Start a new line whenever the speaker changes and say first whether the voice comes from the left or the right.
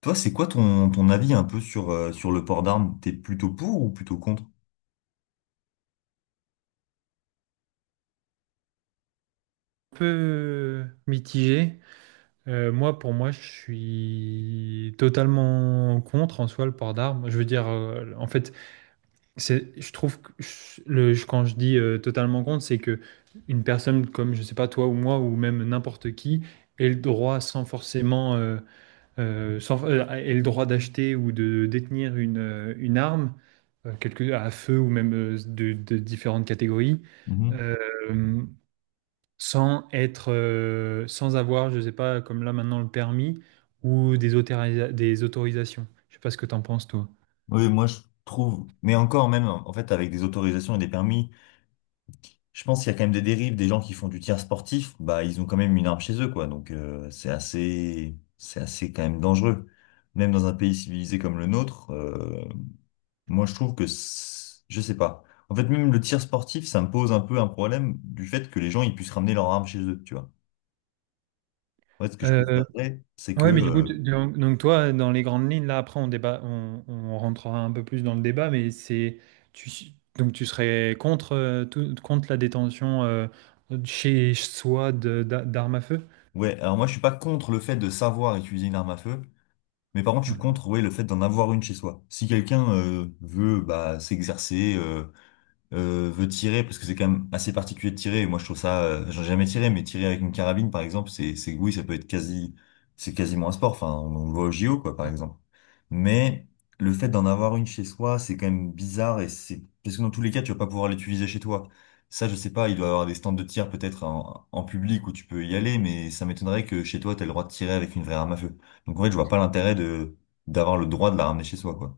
left: Toi, c'est quoi ton avis un peu sur, sur le port d'armes? T'es plutôt pour ou plutôt contre?
right: Peu mitigé. Moi, pour moi, je suis totalement contre en soi le port d'armes. Je veux dire, en fait, je trouve que quand je dis totalement contre, c'est que une personne comme, je sais pas, toi ou moi ou même n'importe qui ait le droit sans forcément, ait le droit d'acheter ou de détenir une arme, à feu ou même de différentes catégories.
left: Mhm.
right: Euh, sans avoir, je sais pas, comme là maintenant le permis ou autorisa- des autorisations. Je sais pas ce que t'en penses toi.
left: Oui, moi je trouve, mais encore même, en fait, avec des autorisations et des permis, je pense qu'il y a quand même des dérives, des gens qui font du tir sportif, bah ils ont quand même une arme chez eux, quoi. Donc c'est assez quand même dangereux. Même dans un pays civilisé comme le nôtre, moi je trouve que, je sais pas. En fait, même le tir sportif, ça me pose un peu un problème du fait que les gens ils puissent ramener leur arme chez eux, tu vois. En fait, ce que je
right: Euh,
left: préférerais, c'est que
right: ouais, mais du coup, donc toi, dans les grandes lignes, là après on débat, on rentrera un peu plus dans le débat, mais tu, donc tu serais contre, contre la détention chez soi d'armes à feu?
left: Ouais, alors moi je suis pas contre le fait de savoir utiliser une arme à feu, mais par contre je suis contre ouais, le fait d'en avoir une chez soi. Si quelqu'un veut bah, s'exercer, veut tirer, parce que c'est quand même assez particulier de tirer, moi je trouve ça, j'en ai jamais tiré, mais tirer avec une carabine par exemple, c'est oui, ça peut être quasi, c'est quasiment un sport, enfin on le voit au JO quoi par exemple. Mais le fait d'en avoir une chez soi, c'est quand même bizarre et c'est, parce que dans tous les cas tu vas pas pouvoir l'utiliser chez toi. Ça je sais pas, il doit y avoir des stands de tir peut-être en, en public où tu peux y aller, mais ça m'étonnerait que chez toi t'aies le droit de tirer avec une vraie arme à feu. Donc en fait je vois pas l'intérêt de, d'avoir le droit de la ramener chez soi quoi.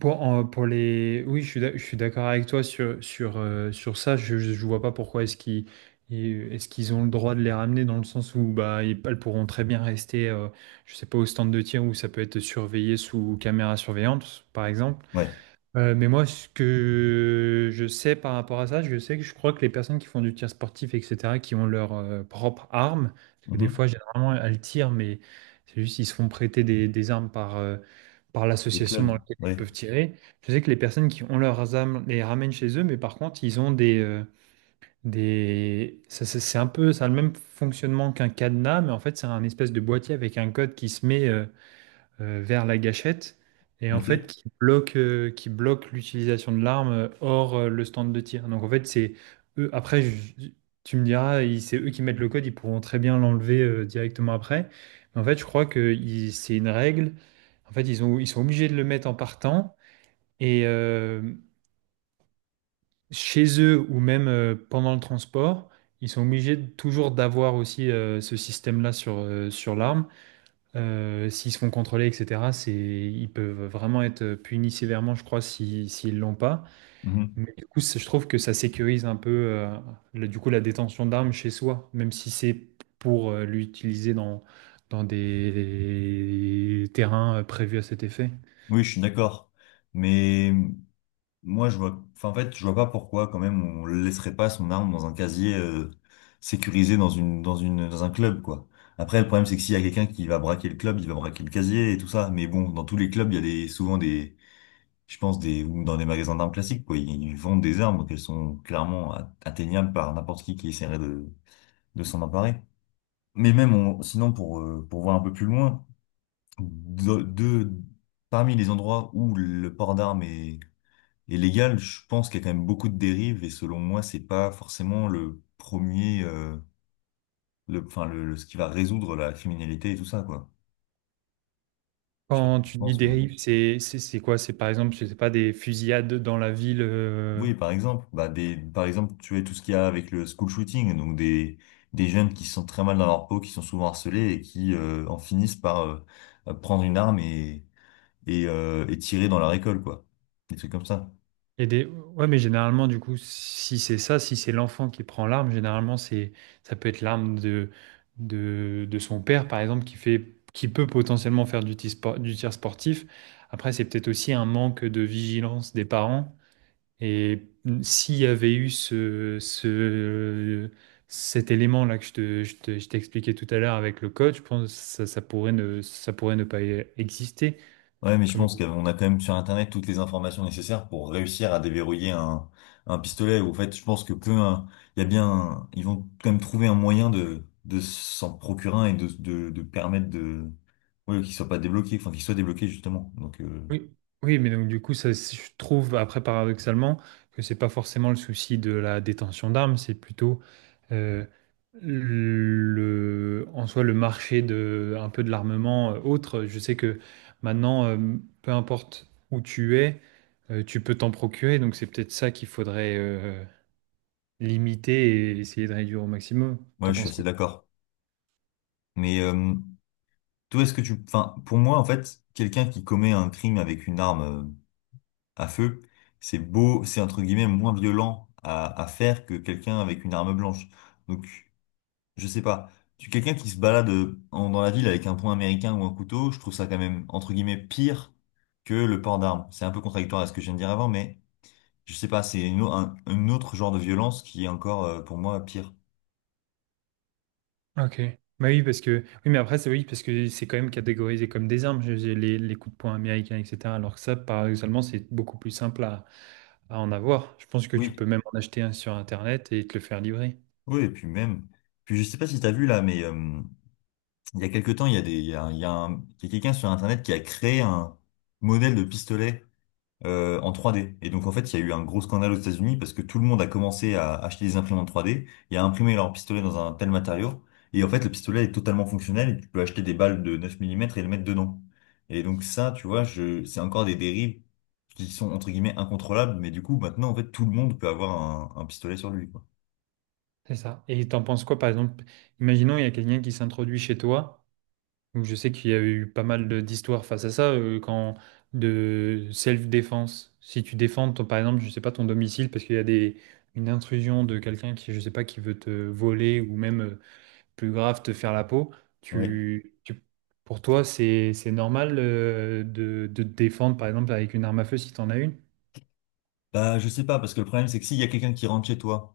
right: Pour, en- pour les... Oui, je suis d'accord avec toi sur ça. Je ne vois pas pourquoi est-ce qu'ils est-ce qu'ils ont le droit de les ramener dans le sens où bah, elles pourront très bien rester, je sais pas, au stand de tir où ça peut être surveillé sous caméra surveillante, par exemple.
left: Ouais.
right: Mais moi, ce que je sais par rapport à ça, je sais que je crois que les personnes qui font du tir sportif, etc., qui ont leur propre arme, parce que des
left: Mhm.
right: fois, généralement, elles tirent, mais c'est juste ils se font prêter des armes par
left: Des
right: l'association dans
left: clubs.
right: laquelle ils
left: Ouais.
right: peuvent tirer. Je sais que les personnes qui ont leurs armes les ramènent chez eux, mais par contre, ils ont des... c'est un peu, ça a le même fonctionnement qu'un cadenas, mais en fait, c'est un espèce de boîtier avec un code qui se met... vers la gâchette et en
left: Ok.
right: fait qui bloque l'utilisation de l'arme hors le stand de tir. Donc en fait, c'est eux. Tu me diras, c'est eux qui mettent le code, ils pourront très bien l'enlever directement après. Mais en fait, je crois que c'est une règle. En fait, ils sont obligés de le mettre en partant et euh, chez eux ou même pendant le transport. Ils sont obligés de- toujours d'avoir aussi ce système-là sur l'arme. S'ils se font contrôler, etc., ils peuvent vraiment être punis sévèrement, je crois, si, s'ils l'ont pas.
left: Mhm.
right: Mais du coup, c'est- je trouve que ça sécurise un peu, le- du coup, la détention d'armes chez soi, même si c'est pour, l'utiliser dans, dans des terrains prévus à cet effet.
left: Oui, je suis d'accord. Mais moi, je vois, enfin, en fait, je vois pas pourquoi, quand même, on laisserait pas son arme dans un casier sécurisé dans une, dans une, dans un club, quoi. Après, le problème, c'est que s'il y a quelqu'un qui va braquer le club, il va braquer le casier et tout ça. Mais bon, dans tous les clubs, il y a des, souvent des, je pense, des, ou dans des magasins d'armes classiques, quoi. Ils vendent des armes qu'elles sont clairement atteignables par n'importe qui essaierait de s'en emparer. Mais même, sinon, pour voir un peu plus loin, de, de- parmi les endroits où le port d'armes est et légal, je pense qu'il y a quand même beaucoup de dérives et selon moi, c'est pas forcément le premier, le, enfin le, ce qui va résoudre la criminalité et tout ça quoi. Je sais pas ce
right: Quand
left: que tu
right: tu dis
left: penses, mais
right: dérive, c'est quoi? C'est par exemple, je sais pas, des fusillades dans la ville,
left: oui, par exemple, bah des, par exemple, tu vois tout ce qu'il y a avec le school shooting, donc des jeunes qui se sentent très mal dans leur peau, qui sont souvent harcelés et qui en finissent par prendre une arme et et tirer dans leur école quoi, des trucs comme ça.
right: et des... Ouais, mais généralement, du coup, si c'est ça, si c'est l'enfant qui prend l'arme, généralement, c'est ça peut être l'arme de... de son père, par exemple, qui fait... qui peut potentiellement faire du du tir sportif. Après, c'est peut-être aussi un manque de vigilance des parents. Et s'il y avait eu ce... ce... cet élément-là que je je t'expliquais tout à l'heure avec le code, je pense que ça pourrait ne pas exister.
left: Ouais, mais je pense qu'on a quand même sur Internet toutes les informations nécessaires pour réussir à déverrouiller un pistolet. Ou en fait, je pense que peu, il y a bien, ils vont quand même trouver un moyen de s'en procurer un et de permettre de, ouais, qu'il soit pas débloqué, enfin, qu'il soit débloqué justement. Donc,
right: Oui, oui, mais donc du coup, ça, c'est- je trouve après paradoxalement que c'est pas forcément le souci de la détention d'armes, c'est plutôt euh, le, en soi le marché de un peu de l'armement autre. Je sais que maintenant, peu importe où tu es, tu peux t'en procurer, donc c'est peut-être ça qu'il faudrait limiter et essayer de réduire au maximum.
left: ouais,
right: T'en
left: je suis
right: penses
left: assez
right: quoi?
left: d'accord. Mais toi, est-ce que tu, enfin, pour moi, en fait, quelqu'un qui commet un crime avec une arme à feu, c'est beau, c'est entre guillemets moins violent à faire que quelqu'un avec une arme blanche. Donc je sais pas. Tu quelqu'un qui se balade dans la ville avec un poing américain ou un couteau, je trouve ça quand même, entre guillemets, pire que le port d'armes. C'est un peu contradictoire à ce que je viens de dire avant, mais je sais pas, c'est une, un autre genre de violence qui est encore, pour moi, pire.
right: Ok. Bah oui, parce que. Oui, mais après, c'est oui, parce que c'est quand même catégorisé comme des armes, j'ai les coups de poing américains, etc. Alors que ça, paradoxalement, c'est beaucoup plus simple à en avoir. Je pense que tu
left: Oui,
right: peux même en acheter un sur Internet et te le faire livrer.
left: oui, et puis même, puis je sais pas si t'as vu là, mais il y a quelque temps, il y a des, il y a, il y a il y a quelqu'un sur Internet qui a créé un modèle de pistolet en 3D. Et donc en fait, il y a eu un gros scandale aux États-Unis parce que tout le monde a commencé à acheter des imprimantes 3D et à imprimer leur pistolet dans un tel matériau. Et en fait, le pistolet est totalement fonctionnel et tu peux acheter des balles de 9 mm et le mettre dedans. Et donc ça, tu vois, je, c'est encore des dérives qui sont entre guillemets incontrôlables, mais du coup, maintenant, en fait, tout le monde peut avoir un pistolet sur lui, quoi.
right: C'est ça. Et t'en penses quoi, par exemple? Imaginons, il y a quelqu'un qui s'introduit chez toi. Donc, je sais qu'il y a eu pas mal d'histoires face à ça, quand de self-défense. Si tu défends, par exemple, je sais pas, ton domicile, parce qu'il y a des, une intrusion de quelqu'un qui, je sais pas, qui veut te voler ou même, plus grave te faire la peau.
left: Ouais.
right: Tu, tu- pour toi, c'est normal de te défendre, par exemple, avec une arme à feu si tu en as une,
left: Bah, je sais pas, parce que le problème, c'est que s'il y a quelqu'un qui rentre chez toi,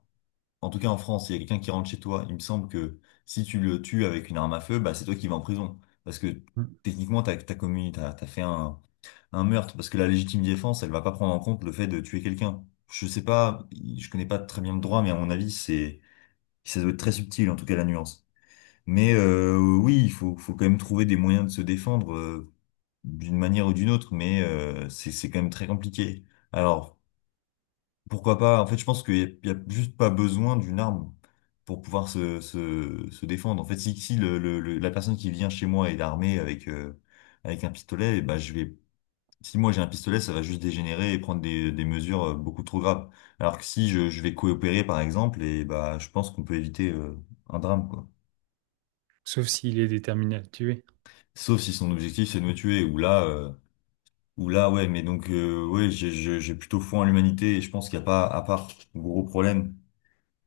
left: en tout cas, en France, s'il y a quelqu'un qui rentre chez toi, il me semble que si tu le tues avec une arme à feu, bah, c'est toi qui vas en prison. Parce que techniquement, t'as commis, t'as fait un meurtre. Parce que la légitime défense, elle va pas prendre en compte le fait de tuer quelqu'un. Je sais pas, je connais pas très bien le droit, mais à mon avis, c'est, ça doit être très subtil, en tout cas, la nuance. Mais oui, il faut, faut quand même trouver des moyens de se défendre d'une manière ou d'une autre, mais c'est quand même très compliqué. Alors, pourquoi pas? En fait, je pense qu'il n'y a, il y a juste pas besoin d'une arme pour pouvoir se, se, se défendre. En fait, si, si le, la personne qui vient chez moi est armée avec, avec un pistolet, eh ben, je vais, si moi j'ai un pistolet, ça va juste dégénérer et prendre des mesures beaucoup trop graves. Alors que si je, je vais coopérer, par exemple, et bah, je pense qu'on peut éviter un drame, quoi.
right: sauf s'il est déterminé à te tuer.
left: Sauf si son objectif, c'est de me tuer, ou là, ouais, mais donc, ouais, j'ai plutôt foi en l'humanité et je pense qu'il n'y a pas, à part gros problème.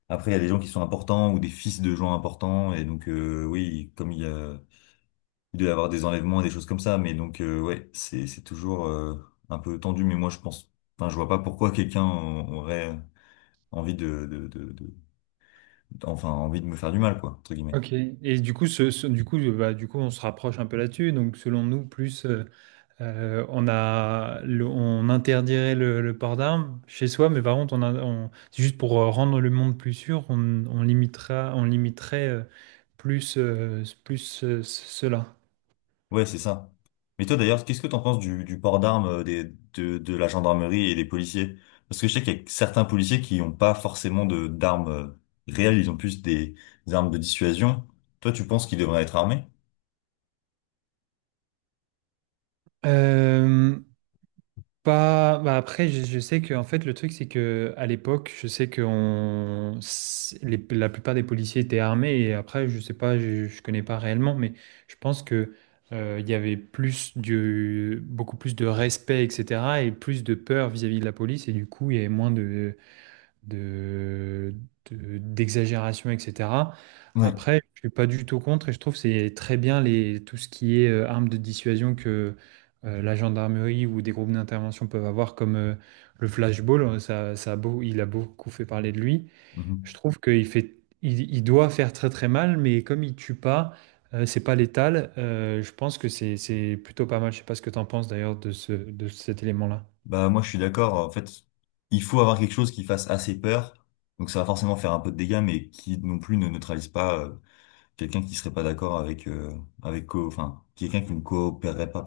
left: Après, il y a des gens qui sont importants ou des fils de gens importants. Et donc, oui, comme il y a, il doit y avoir des enlèvements et des choses comme ça. Mais donc, ouais, c'est toujours un peu tendu. Mais moi, je pense, enfin, je vois pas pourquoi quelqu'un aurait envie de, enfin, envie de me faire du mal, quoi, entre guillemets.
right: Ok. Et du coup, du coup, du coup, on se rapproche un peu là-dessus. Donc, selon nous, plus on a, le- on interdirait le port d'armes chez soi, mais par contre, c'est juste pour rendre le monde plus sûr, on limitera, on limiterait plus, plus cela.
left: Ouais, c'est ça. Mais toi, d'ailleurs, qu'est-ce que t'en penses du port d'armes des, de la gendarmerie et des policiers? Parce que je sais qu'il y a certains policiers qui n'ont pas forcément de, d'armes réelles. Ils ont plus des armes de dissuasion. Toi, tu penses qu'ils devraient être armés?
right: Euh, Pas... Bah après, je sais que en fait, le truc, c'est que à l'époque, je sais que on... c'est- les- la plupart des policiers étaient armés. Et après, je sais pas, je connais pas réellement, mais je pense que il y avait plus de... beaucoup plus de respect, etc. Et plus de peur vis-à-vis de la police. Et du coup, il y avait moins de, d'exagération, etc.
left: Ouais.
right: Après, je suis pas du tout contre et je trouve que c'est très bien les, tout ce qui est armes de dissuasion que la gendarmerie ou des groupes d'intervention peuvent avoir, comme le flashball. Ça, ça a beau, il a beaucoup fait parler de lui. Je
left: Mhm.
right: trouve qu'il fait, il doit faire très très mal, mais comme il tue pas, c'est pas létal. Je pense que c'est plutôt pas mal. Je sais pas ce que tu en penses d'ailleurs de ce, de cet élément-là.
left: Bah moi je suis d'accord. En fait, il faut avoir quelque chose qui fasse assez peur. Donc ça va forcément faire un peu de dégâts, mais qui non plus ne neutralise pas quelqu'un qui serait pas d'accord avec avec co- enfin quelqu'un qui ne coopérerait pas.